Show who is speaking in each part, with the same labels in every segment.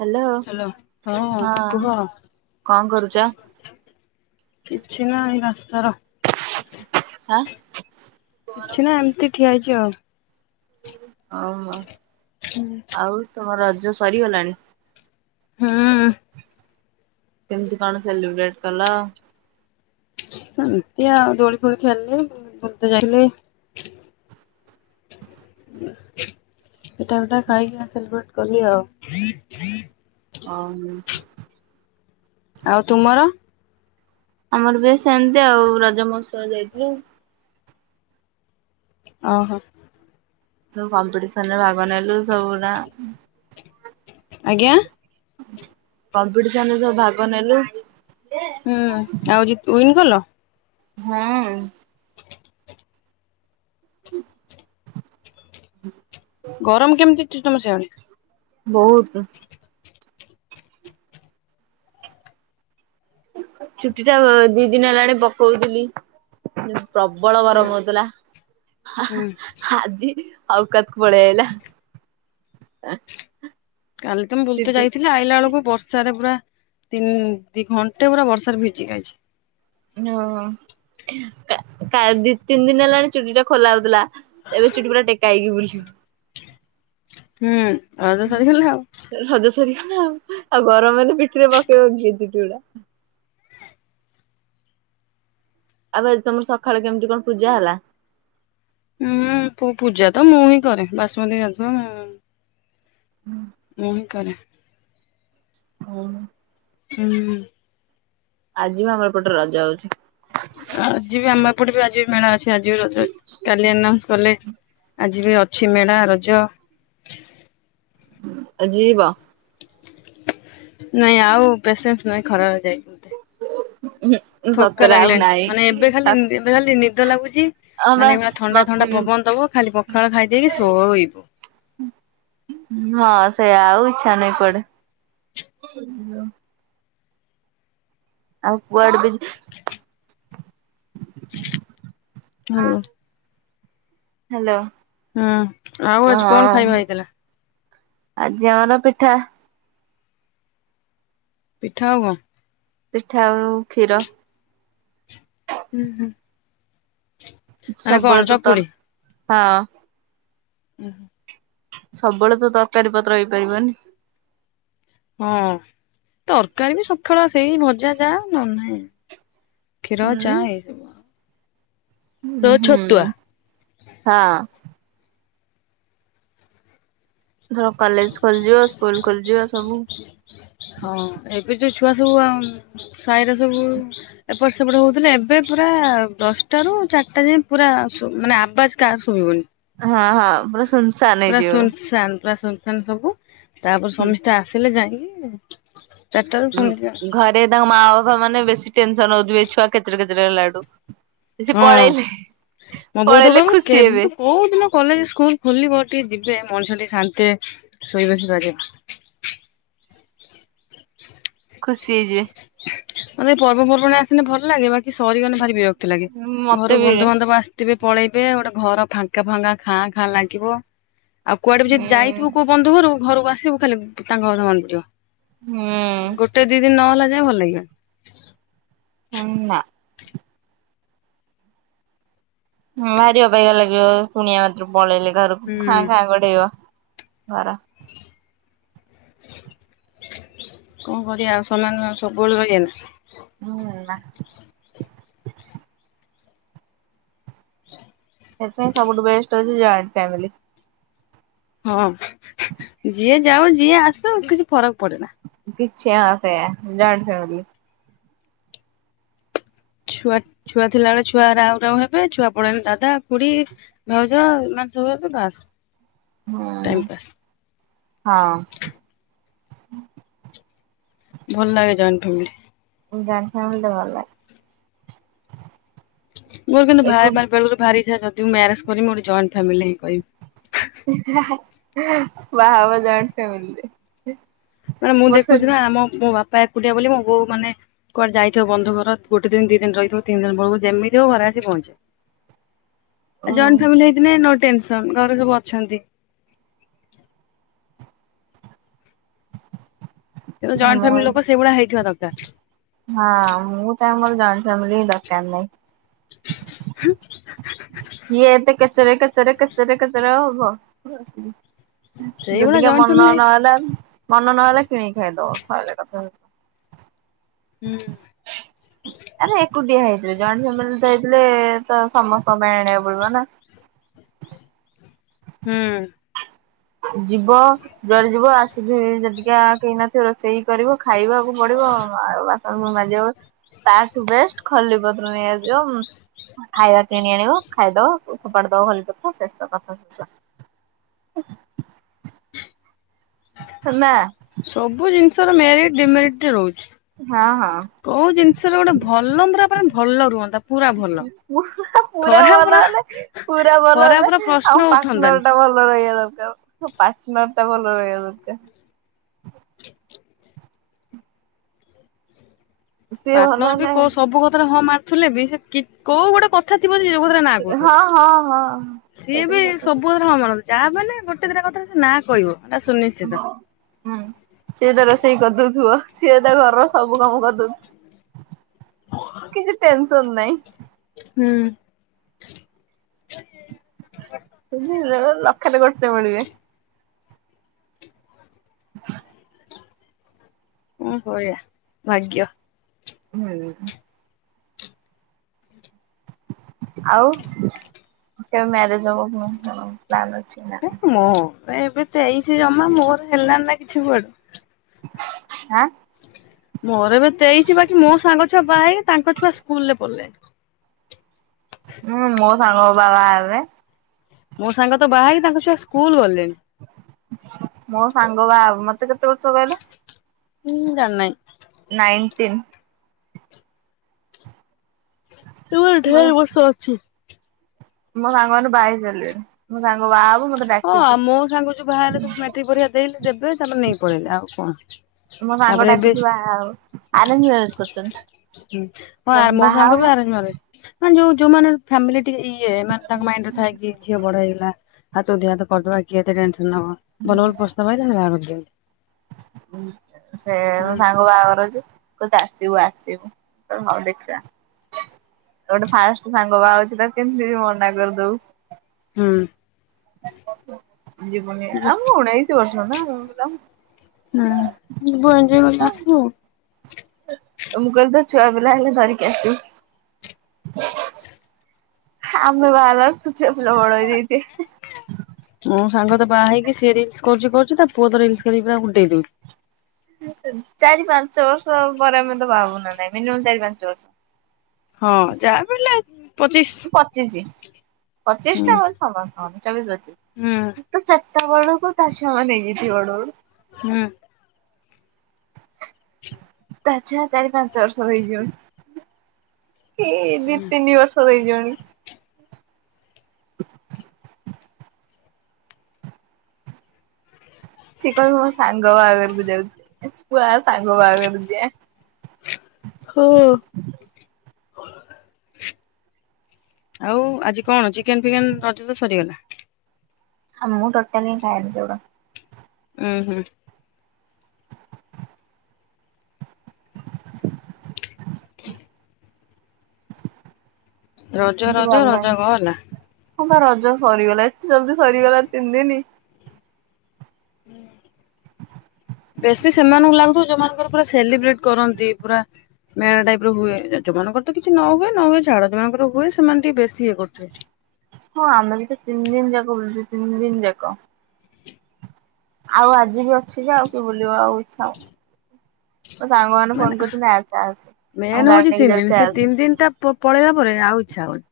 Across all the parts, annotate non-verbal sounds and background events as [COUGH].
Speaker 1: Hello
Speaker 2: hello ହଁ କୁହ। କ'ଣ କରୁଛ? କିଛି ନାଇଁ ରାସ୍ତାର
Speaker 1: [INAUDIBLE] ହାଁ
Speaker 2: କିଛି ନା ଏମତି ଠିଆ ହେଇଚି ଆଉ।
Speaker 1: [UNINTELLIGIBLE]
Speaker 2: ହୁଁ।
Speaker 1: ଆଉ ତମ ରଜ ସରିଗଲାଣି?
Speaker 2: ହୁଁ
Speaker 1: କେମତି କଣ ସେଲିବ୍ରେଟ୍ କଲ?
Speaker 2: ଏମିତି ଆଉ ଦୋଳି ଫୋଳି ଖେଳଲି [UNINTELLIGIBLE] ହ ପିଠା ଫିଟା ଖାଇକି ଆଉ ସେଲିବ୍ରେଟ୍ କଲି ଆଉ।
Speaker 1: ଅ ହୁଁ।
Speaker 2: ଆଉ ତୁମର?
Speaker 1: ଆମର ବି ସେମତି ଆଉ ରଜ ମହୋତ୍ସବ ଯାଇଥିଲୁ।
Speaker 2: ଅ ହ।
Speaker 1: ସବୁ କମ୍ପିଡିସନରେ ଭାଗ ନେଲୁ ସବୁଗୁଡା।
Speaker 2: ଆଜ୍ଞା।
Speaker 1: କମ୍ପିଡିସନରେ ସବୁ ଭାଗ ନେଲୁ।
Speaker 2: ହୁଁ ଆଉ ଜିତ୍ ୱିନ୍ କଲ?
Speaker 1: ହୁଁ। [INAUDIBLE]
Speaker 2: ଗରମ କେମତି ଅଛି ତମ ସିଆଡେ?
Speaker 1: ବୋହୁତ। ଛୁଟିଟା ଅ ଦି ଦିନ ହେଲାଣି ପକଉଥିଲି। ପ୍ରବଳ
Speaker 2: ହୁଁ
Speaker 1: ଗରମ ହଉତୁଲା ହା ହା
Speaker 2: ହୁଁ
Speaker 1: ହାଜି ଅଉକାତକୁ ପଳେଇ ଆଇଲା।
Speaker 2: ଏମତି ମୁଁ ବୁଲତେ
Speaker 1: ଛୁଟି।
Speaker 2: ଯାଇଥି ଲି ଆଇଲା ବେଳୁକୁ ବର୍ଷାରେ ପୁରା ତିନ୍ ଦି ଘଣ୍ଟେ ପୁରା ବର୍ଷାରେ ଭିଜିକି ଆଇଛି।
Speaker 1: ନୋ ଓ ଆ ତା ଦି ତିନ ଦିନ ହେଲାଣି ଚୁଟିଟା ଖୋଲା ହଉଥିଲା ଏବେ ଚୁଟି ପୁରା ଟେକା ହେଇକି ବୁଲିବୁ।
Speaker 2: ହୁଁ ରଜ ସରିଗଲା ଆଉ।
Speaker 1: ହେ ରଜ ସରିଗଲା ଆଉ ଆଉ ଗରମରେ ପିଠିରେ ପକେଇବ କିଏ ଚୁଟିଗୁଡା। ଆବେ ତମର ସଖାଳେ କେମତି କଣ ପୂଜା ହେଲା?
Speaker 2: ହୁଁ ପୂ ପୂଜା ତ ମୁଁ ହିଁ କରେ ବାସୁମତୀ ଗାଧୁଆ। ମୁଁ ହିଁ କରେ।
Speaker 1: ଓହୋ।
Speaker 2: ହୁଁ।
Speaker 1: ଆଜି ବି ଆମ ଏପଟେ ରଜ ହଉଚି।
Speaker 2: ଆଜି ବି ଆମ ଏପଟେ ବି ଆଜି ବି ମେଳା ଅଛି। ଆଜି ବି ରଜ। କାଲି ନ କଲେଜ୍ ଆ ଜି ବି ଅଛି ମେଳା ରଜ।
Speaker 1: ଆଜି ଯିବ?
Speaker 2: ନାଇଁ ଆଉ ପେସେନ୍ସ ନାଇଁ ଖରାରେ ଯାଇ
Speaker 1: [INAUDIBLE]
Speaker 2: ଥକା
Speaker 1: ସତରେ ଆଉ
Speaker 2: ଲାଗିଲାଇଁ
Speaker 1: ନାହିଁ
Speaker 2: ମାନେ ଏବେ ଖାଲି ଉଁ ଏବେ ଖାଲି ନିଦ ଲାଗୁଚି।
Speaker 1: ହଁ ବା
Speaker 2: ମାନେ ଏଇଭଳିଆ ଥଣ୍ଡା
Speaker 1: ମତେ
Speaker 2: ଥଣ୍ଡା
Speaker 1: ବି
Speaker 2: ପବନ ଦବ ଖାଲି ପଖାଳ ଖାଇ ଦେଇକି ଶୋଇବ।
Speaker 1: ହୁଁ ହ ସେଇଆ ଆଉ ଇଚ୍ଛା ନାଇଁ କୁଆଡେ। ଉଁ ଆଉ କୁଆଡେ ବି ବି?
Speaker 2: [INAUDIBLE] Hello
Speaker 1: hello.
Speaker 2: ହୁଁ ଆଉ ଆଜି କଣ
Speaker 1: ହଁ
Speaker 2: ଖାଇବା ହେଇଥେଲା?
Speaker 1: ଆଜି ଆମର ପିଠା।
Speaker 2: ପିଠା ଆଉ କଣ?
Speaker 1: ପିଠା ଆଉ କ୍ଷୀର।
Speaker 2: ହୁଁ ହୁଁ।
Speaker 1: ସବୁବେଳେ ତ
Speaker 2: ଚକୁଳି
Speaker 1: ତର ହଁ।
Speaker 2: ଉଁ ହୁଁ।
Speaker 1: ସବୁବେଳେ ତ ତରକାରୀ ପତ୍ର ହେଇପାରିବନି।
Speaker 2: ହଁ ତରକାରୀ ବି ସଖଳେ ସେଇ ଭଜା ଯା ନହେଲେ ନାଇଁ। କ୍ଷୀର
Speaker 1: ଉଁ
Speaker 2: ଚା ଏଇ
Speaker 1: ହୁଁ ହୁଁ
Speaker 2: ଛତୁଆ।
Speaker 1: ହଁ। ଧର କଲେଜ ଖୋଲିଯିବ ସ୍କୁଲ ଖୋଲିଯିବ ସବୁ।
Speaker 2: ହଁ ଏବେ ଯୋଉ ଛୁଆ ସବୁ ଆଉ ସାହିର ସବୁ ଏପଟ ସେପଟ ହଉଥିଲେ ଏବେ ପୁରା ଦଶଟା ରୁ ଚାରିଟା ଯାଏଁ ପୁରା ମାନେ ଆବାଜ କା ସୁବିବନି
Speaker 1: ହଁ ହଁ ପୁରା ସୁନସାନ
Speaker 2: ପୁରା
Speaker 1: ହେଇଯିବ।
Speaker 2: ସୁନସାନ ପୁରା ସୁନ ସବୁ ତାପରେ ସମସ୍ତେ ଆସିଲେ ଯାଇକି ଚାରିଟାରୁ ପୁଣି
Speaker 1: ଉଁ ଘରେ ତାଙ୍କ ମା ବାପା ମାନେ ବେଶୀ ଟେନସନ ହଉଥିବେ ଏ ଛୁଆ କେଚରେ କଚେ ହେଲାଠୁ। ସେ
Speaker 2: ହଁ
Speaker 1: ପଳେଇଲେ
Speaker 2: ମୋ ବୋଉ ତ
Speaker 1: ପଳେଇଲେ
Speaker 2: କହିବ
Speaker 1: ଖୁସି ହେବେ।
Speaker 2: କେବେ କୋଉ ଦିନ କଲେଜ ସ୍କୁଲ ଖୋଲିବ ଟିକେ ଯିବେ ମଣିଷ ଟିକେ ଶାନ୍ତି ଶୋଇବସି ପାରିବ।
Speaker 1: ଖୁସି ହେଇଯିବେ।
Speaker 2: ମତେ ପର୍ବପର୍ବାଣୀ ଆସିଲେ ଭଲ ଲାଗେ ବାକି ସରଗଲେେ ଭାରି ବିରକ୍ତି ଲାଗେ
Speaker 1: ମତେ
Speaker 2: ଘରୁ
Speaker 1: ବି ରେ
Speaker 2: ବନ୍ଧୁବାନ୍ଧବ ଆସି ସିବେ ପଳେଇବେ ଗୋଟେ ଘର ଫାଙ୍କା ଫାଙ୍କା ଖାଁ ଖାଁ ଲାଗିବ। ଆଉ କୁଆଡେ ବି ଯଦି
Speaker 1: ହୁଁ
Speaker 2: ଯାଇଥିବୁ କୋଉ ବନ୍ଧୁ ଘରୁ ଘରକୁ ଆସିବୁ ଖାଲି ତାଙ୍କ କଥା ମନ ପଡିବ।
Speaker 1: ହୁଁ।
Speaker 2: ଗୋଟେ ଦି ଦିନ ନହେଲା ଯାଏ ଭଲ ଲାଗିବନି।
Speaker 1: ହୁଁ ନା। ହୁଁ ବାରିଅବାଗିଆ ଲାଗିବ ଶୁଣିଆ ମନ୍ତ୍ର ପଳେଇଲେ ଘରକୁ ଖାଁ
Speaker 2: ହୁଁ।
Speaker 1: ଖାଁ ଗଡେଇବ ଘର।
Speaker 2: [INAUDIBLE] କଣ କରିବା ଆଉ ସମାନେ ସବୁବେଳେ ରହିବେ ନା।
Speaker 1: ହୁଁ ନା। ସେଥିପାଇଁ ସବୁଠୁ ବଷ୍ଟ ଅଛି ଜଏଣ୍ଟ ଫ୍ୟାମିଲି।
Speaker 2: ହଁ ଯିଏ ଯାଉ ଯିଏ ଆସୁ କିଛି ଫରକ ପଡେନା।
Speaker 1: କିଛି ସେ ଜଏଣ୍ଟ ଫ୍ୟାମିଲି।
Speaker 2: ଛୁଆ ଛୁଆ ଥିଲା ବେଳେ ଛୁଆ ରାଉ ରାଉ ହେବେ ଛୁଆ ପଲେଇଲେ ଦାଦା ଖୁଡ଼ି ଭାଉଜ [UNINTELLIGIBLE]
Speaker 1: ହୁଁ
Speaker 2: ଟାଇମ ପାସ୍।
Speaker 1: ହଁ।
Speaker 2: ଭଲ ଲାଗେ ଯଏଣ୍ଟ ଫ୍ୟାମିଲି।
Speaker 1: [UNINTELLIGIBLE]
Speaker 2: ମୋର କିନ୍ତୁ
Speaker 1: ଏକୁ
Speaker 2: ଭାଇ ମାର ବେଳର ଭାରି ଥା ଯି ମୁଁ ମ୍ୟାରେଜ କରିବି ଗୋଟେ ଜଏଣ୍ଟ ଫାମିଲି କହିବି।
Speaker 1: [UNINTELLIGIBLE] ବାହା ହବ ଜଏଣ୍ଟ ଫ୍ୟାମିଲି ରେ।
Speaker 2: ମାନେ ମୁଁ ଦେଖୁଛି ନା ଆମ ମୋ ବାପା ଏକୁଟିଆ ବୋଲି ମୋ ବୋଉ ମାନେ କୁଆଡ ଯାଇଥିବ ବନ୍ଧୁଘର ଗୋଟ ଦି ଦିନ ରହିଥିବ ତିନି ଦିନ ବଳକୁ ଯେମତିବ ଘରେ ଆସି ପହଞ୍ଚେ।
Speaker 1: [INAUDIBLE]
Speaker 2: ଜଏଣ୍ଟ ଫାମିଲି ହେଇଥିଲେ ନୋ ଟେନସନ ଘରେ ସବୁ ଅଛନ୍ତି। କିନ୍ତୁ ଜଏଣ୍ଟ ଫ୍ୟାମିଲି
Speaker 1: ମୋର
Speaker 2: ଲୋକ ସେଇଭଳିଆ ହେଇଥିବା ଦରକାର।
Speaker 1: ହଁ ମୁଁ ତ ମର ଜାଇଣ୍ଟ ଫ୍ୟମିଲି ଦରକାର ନାହିଁ।
Speaker 2: ହୁଁ।
Speaker 1: ଇଏ ଏତେ କଚେରେ କେଚେରେ କେଚେରେ କେଚେରେ ଆଉ ହବ।
Speaker 2: ସେଇଭଳିଆ
Speaker 1: ଯଦି କା
Speaker 2: ଜଏଣ୍ଟ
Speaker 1: ମନ
Speaker 2: ଫ୍ୟାମିଲି
Speaker 1: ନ ହେଲା ମନ ନହଲେ କିଣିକି ଖାଇଦବ ସଇଲା କଥା।
Speaker 2: ହୁଁ
Speaker 1: ଆରେ ଏକୁଟିଆ ହେଇଥିଲେ ଜଏଣ୍ଟ ଫ୍ୟାମିଲି ତ ହେଇଥିଲେ ତ ସମସ୍ତ ମେ ଆଣିବାକୁ ପଡିବ ନା।
Speaker 2: ହୁଁ।
Speaker 1: ଯିବ ଯୁଆଡେ ଯିବ ଆସିକିି ଯଦିକା କେହି ନ ରୋଷେଇ କରିବ ଖାଇବାକୁ ପଡିବ ଆଉ ବାସନ ପୁଣି ମାଜିବ ତାଠୁ ବେଷ୍ଟ ଖଲି ପତ୍ର ନିଆଯିବ। ଖାଇବା କିଣି ଆଣିବ ଖାଇଦବ ଫୋପାଡି ଦବ ଖଲି ପତ୍ର ଶେଷ କଥା ଶେଷ। ନା।
Speaker 2: ସବୁ ଜିନିଷ ର ମେରିଟ୍ ଡିମେରିଟା ରହୁଛି।
Speaker 1: ହଁ ହଁ
Speaker 2: କୋଉ ଜିନିଷରେ ଗୋଟେ ଭଲ ମ୍ଫରା ପରା ଭଲ ରୁହନ୍ତା। ପୁରା ଭଲ।
Speaker 1: ପୁରା
Speaker 2: ଖରାପର
Speaker 1: ଭଲହେଲେ। ପୁରା ଭଲ
Speaker 2: ଖରାପର
Speaker 1: ହେଲେ
Speaker 2: ପ୍ରଶ୍ନ
Speaker 1: ଆଉ
Speaker 2: ଉଠନ୍ତାନି।
Speaker 1: ପାଟନର ଟା ଭଲ ରହିବା ଦରକାର। ହ ପାାର୍ଟନର ଟା ଭଲ ରହିବା ଦରକାର। ସିଏ ଭଲ
Speaker 2: ପାର୍ଟନର ବି
Speaker 1: ହେଲେ
Speaker 2: କୋଉ ସବୁ କଥାରେ ହଁ ମାରୁଥିଲେ ବି କି ସେ କୋଉ ଗୋଟେ କ କଥା ଥିବ ଯୋଉ କଥାରେ ନା
Speaker 1: ହଁ
Speaker 2: କହୁଥିବ।
Speaker 1: ହଁ ହଁ।
Speaker 2: ସିଏ
Speaker 1: ସେଇଟା
Speaker 2: ବି
Speaker 1: ସତ
Speaker 2: ସବୁ କଥାରେ ହ ମାରନ୍ତି ଯାହା ମାନେ ଗୋଟେ ଥର କଥା ସେ ନା କହିବ ତା ସୁନିଶ୍ଚିତ।
Speaker 1: ହୁଁ ସିଏ ତ ରୋଷେଇ କରିଦଉଥିବ ସିଏ ତା ଘରର ସବୁ କାମ କରିଦଉଥିବ। କିଛି ଟେନସନ ନାଇଁ।
Speaker 2: ହୁଁ।
Speaker 1: ଲକ୍ଷରେ ଗୋଟେ ମିଳିବେ। [INAUDIBLE]
Speaker 2: କଣ କରିଆ ଭାଗ୍ୟ।
Speaker 1: ହୁଁ। ଆଉ କେବେ ମ୍ୟାରେଜ ହବ କୁହ ପ୍ଲାନ ଅଛି ନା।
Speaker 2: ମୁଁ ଏବେ ତେଇଶି ଜମା ମୋର ହେଲଣି ନା କିଛି କୁଆଡୁ।
Speaker 1: ଆଁ।
Speaker 2: ମୋର ଏବେ ତେଇଶି ବାକି ମୋ ସାଙ୍ଗ ଛୁଆ ବାହା ହେ ତାଙ୍କ ଛୁଆ ସ୍କୁଲ ରେ ପଢ଼ିଲେନି।
Speaker 1: ହୁଁ ମୋ ସାଙ୍ଗ ବା ବାହା ହେବେ।
Speaker 2: ମୋ ସାଙ୍ଗ ତ ବାହା ହେକି ତାଙ୍କ ଛୁଆ ସ୍କୁଲ ଗଲେଣି।
Speaker 1: ମୋ ସାଙ୍ଗ ବାହା ହବ ମତେ କେତେ ବର୍ଷ କହିଲ।
Speaker 2: ହୁଁ ଜାଣିନି।
Speaker 1: ନାଇନଟିନ୍।
Speaker 2: ଏ ଢେର ବର୍ଷ ଅଛି।
Speaker 1: ମୋ ସାଙ୍ଗ ମାନେ ବହାହେଇସରିଲେନି ମୋ ସାଙ୍ଗ ବାହ
Speaker 2: ହଁ ଆଉ ମୋ ସାଙ୍ଗ ଯୋ ବାହା ହେଲେ ସବୁ ମେଟ୍ରିକ ପରୀକ୍ଷା ଦେଇତେ ଦେବେ ତାପରେ ନେଇକି ପଳେଇଲେ ଆଉ କଣ।
Speaker 1: ମୋ ସାଙ୍ଗ
Speaker 2: ତାପରେ ଏବେ
Speaker 1: ଡାକିଛି ବାହାକୁ ଆରେଞ୍ଜ ମ୍ୟାରେଜ କରୁଛନ୍ତି।
Speaker 2: ହୁଁ
Speaker 1: ସେ
Speaker 2: ହଁ ମୋ
Speaker 1: ବାହା
Speaker 2: ସାଙ୍ଗ
Speaker 1: ହବ।
Speaker 2: ବି ଆରେଞଜ ମ୍ୟାରେଜ। ମାନେ ଯୋଉ ଯୋଉ ମାନ ଫ୍ୟାମିଲି ଟିକେ ଇଏ ମାନେ ତାଙ୍କ ମାଇଣ୍ଡରେ ଥାଏ କି ଝିଅ ବଡ ହେଇଗଲା। ହାତ କୁ ଦିହତ କରିଦବା କିଏତେ ଟେନସନ ନବ ଭଲ ଭଲ ପସ୍ତାବ ଆଇଲା ବାହା କରିଦିଅ।
Speaker 1: ସେ ସାଙ୍ଗ ବାହାଘରଛି। କହୁଚି ଆସିବୁ ଆସିବୁ କହି ହଉ ଦେଖିବା। ଗୋଟେ ଫାଷ୍ଟ ସାଙ୍ଗ ବା ଅଉଛି ତା କେମିତି ମନା କରିଦଉ।
Speaker 2: ହୁଁ।
Speaker 1: ଯିବୁନି ଆଉ ମୁ ଉଣେଇଶି ବର୍ଷ ନା
Speaker 2: ହୁଁ ଯିବୁ ଏଞଜୟ କରି ଆସିବୁ ଆଉ।
Speaker 1: ମୁଁ କାଳେ ତ ଛୁଆ ପିଲା ହେଲେ ଧରିକି ଆସିବ। ଆମେ ବାହା ହେଲା ବେଳକୁ ତୋ ଛୁଆ ପିଲା ବଡ ହେଇଯାଇଥିବେ।
Speaker 2: ମୁଁ ସାଙ୍ଗ ତ ବାହା ହେକି ସିଏ ରିଲସ କରୁଛି କରୁଛି ତା ପୁଅ ତ ରିଲସ କରିକ ପୁରା ଉଡେଇଦଉଛି।
Speaker 1: ଚାରି ପାଞ୍ଚ ବର୍ଷ ପରେ ଆମେ ତ ଭାବୁନା ନାଇଁ ମିନିମମ୍ ଚାରି ପାଞ୍ଚ ବର୍ଷ।
Speaker 2: ହଁ ଯାହା ବଲେ ପଚିଶ।
Speaker 1: ପଚିଶ ପଚିଶ
Speaker 2: ହୁଁ
Speaker 1: ଟା ହଉ ସମସ୍ତଙ୍କ। ଚବି
Speaker 2: ହୁଁ
Speaker 1: ମୁ ତ ସେତେବେଳକୁ ତା ଛଆ ହେଇଯାଇଥିବ ବଡ ବଡୁ।
Speaker 2: ହୁଁ।
Speaker 1: ତାଛା ଚାରି ପାଞ୍ଚ ବର୍ଷର ହେଇଯିବ ଏ ଦି
Speaker 2: ହୁଁ।
Speaker 1: ତିନି ବର୍ଷ। ସବୁ ହେଇ ଯିବନି। [INAUDIBLE] ସେ କହିବ ମୋ ସାଙ୍ଗ ବାହାଘରକୁ ଯାଉଛି ପୁଅ ଆ ସାଙ୍ଗ ବାହାଘରକୁ ଯିବା।
Speaker 2: ଖୋ। ଆଉ ଆଜି କଣ ଚିକେନ ଫିକେନ ରଜ ତ ସରିଗଲା।
Speaker 1: ଆଁ ମୁଁ ଟୋଟଲି ଖାଏନି ସେଗୁଡ଼ାକ।
Speaker 2: ଉୁଁ ହୁଁ। ହ। ରଜ
Speaker 1: ମତେ ଭଲ
Speaker 2: ରଜ
Speaker 1: ଲାଗେନି।
Speaker 2: ରଜ ଗଲା।
Speaker 1: ହଁ ବା ରଜ ସରିଗଲା ଏତେ ଜଲଦି ସରିଗଲା ତିନି ଦିନ।
Speaker 2: ହୁଁ। ବେଶୀ ସେମାନଙ୍କୁ ଲାଗୁ ଯୋଉମାନଙ୍କର ପୁରା ସେଲିବ୍ରେଟ କରନ୍ତି ପୁରା। ମେଳା ଟାଇପ ର ହୁଏ ଯୋଉମାନଙ୍କର ତ କିଛି ନ ହୁଏ ନ ହୁଏ ଝାଡ ଯୋଉମାଙ୍କର ହୁଏ ସେମାନେ ଟିକେ ବେଶୀ ଇଏ କରୁଥିବେ।
Speaker 1: ହଁ ଆମେ ବି ତ ତିନି ଦିନ ଯାକ ବୁଲୁଛୁ ତିନି ଦିନ ଯାକ। ଆଉ ଆଜି ବି ଅଛି ଯେ ଆଉ କି ବୁଲିବା ଆଉ ଇଚ୍ଛା ହଉନି। ମୋ ସାଙ୍ଗମାନେ ଫୋନ
Speaker 2: ମାନେ
Speaker 1: କରୁଛନ୍ତି ଆସେ ଆସେ। ଆମ
Speaker 2: ମେନ୍
Speaker 1: ଗାଡି
Speaker 2: ହଉଛି
Speaker 1: ନେଇକି
Speaker 2: ତିନି ଦିନ
Speaker 1: ଯାଉଛେ
Speaker 2: ସେ
Speaker 1: ଆସେ
Speaker 2: ତିନି ଦିନ ଟା ପଳେଇବା ପରେ ଆଉ ଇଚ୍ଛା ହଉଛି।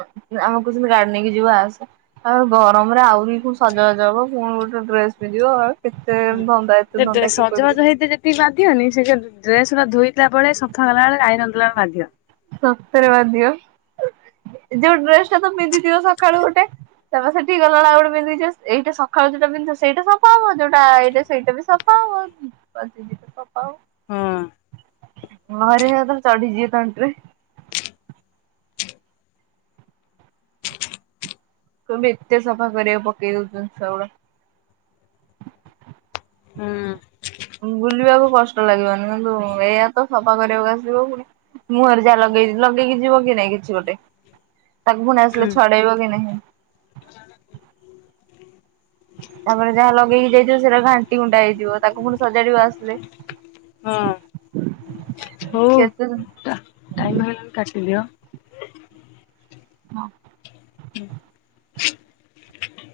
Speaker 1: ଆମକୁ କହୁଛନ୍ତି ଗାଡ଼ି ନେଇକି ଯିବ ଆସେ। ଆଉ ଗରମ ରେ ଆହୁରି କି ସଜବାଜ ହବ ପୁଣି ଗୋଟେ ଡ୍ରେସ ପିନ୍ଧିବ ଆଉ। କେତେ ଧନ୍ଦା ଏତେ ଧନ୍ଦା କିଏ
Speaker 2: ସଜବାଜ
Speaker 1: କରିବ।
Speaker 2: ହେଇତେ ସେ ବାଧିବନି ସେ ଡ୍ରେସଟା ଧୋଇଲା ବେଳେ ସଫକଲା ବେଳେ ଆଇରନ୍ ଦେଲା ବେଳେ ବାଧିବ।
Speaker 1: ସତରେ ବାନ୍ଧିବ ଯୋଉ ଡ୍ରେସ ଟା ତ ପିନ୍ଧିଥିବ ସକାଳୁ ଗୋଟେ ତାପରେ ସେଠି ଗଲା ଆଳକୁ ଆଉ ଗୋଟେ ପିନ୍ଧିକି ଯିବ ଏଇଟା ସକାଳୁ ଯୋଉଟା ପିନ୍ଧିବ ସେଇଟା ସଫା ହବ ଯୋଉଟା ଏଇଟା ସେଇଟା ବି ସଫ ସଫା ହବ [UNINTELLIGIBLE]
Speaker 2: ହଁ
Speaker 1: ହଉ ଘରେ ଏଥିର ଚଢିଯିବେ ତଣ୍ଟିରେ। ତମେ ଏତେ ସଫା କରିବାକୁ ପକେଇ ଦଉଛନ୍ତି ସବୁବେଳେ।
Speaker 2: ହୁଁ।
Speaker 1: ବୁଲିବାକୁ କଷ୍ଟ ଲାଗିବନି କିନ୍ତୁ ଏଇଆ ତ ସଫା କରିବାକୁ ଆସିବ ପୁଣି ମୁହଁରେ ଯାହା ଲଗେଇ ଲଗେଇକି ଯିବ କି ନାଇଁ କିଛି ଗୋଟେ। ତାକୁ ପୁଣି
Speaker 2: ହୁଁ
Speaker 1: ଆସିଲେ ଛଡେଇବ କି ନାହିଁ। ତାପରେ ଯାହା ଲଗେଇକି ଯାଇଥିବ ସେଟା ଘାଣ୍ଟି ଗୁଣ୍ଟା ହେଇଥିବ ତାକୁ ପୁଣି ସଜାଡିବ ଆସିଲେ।
Speaker 2: ହୁଁ।
Speaker 1: କେତେ
Speaker 2: ଟାଇମ କାଟିଦିଅ।
Speaker 1: ହଁ।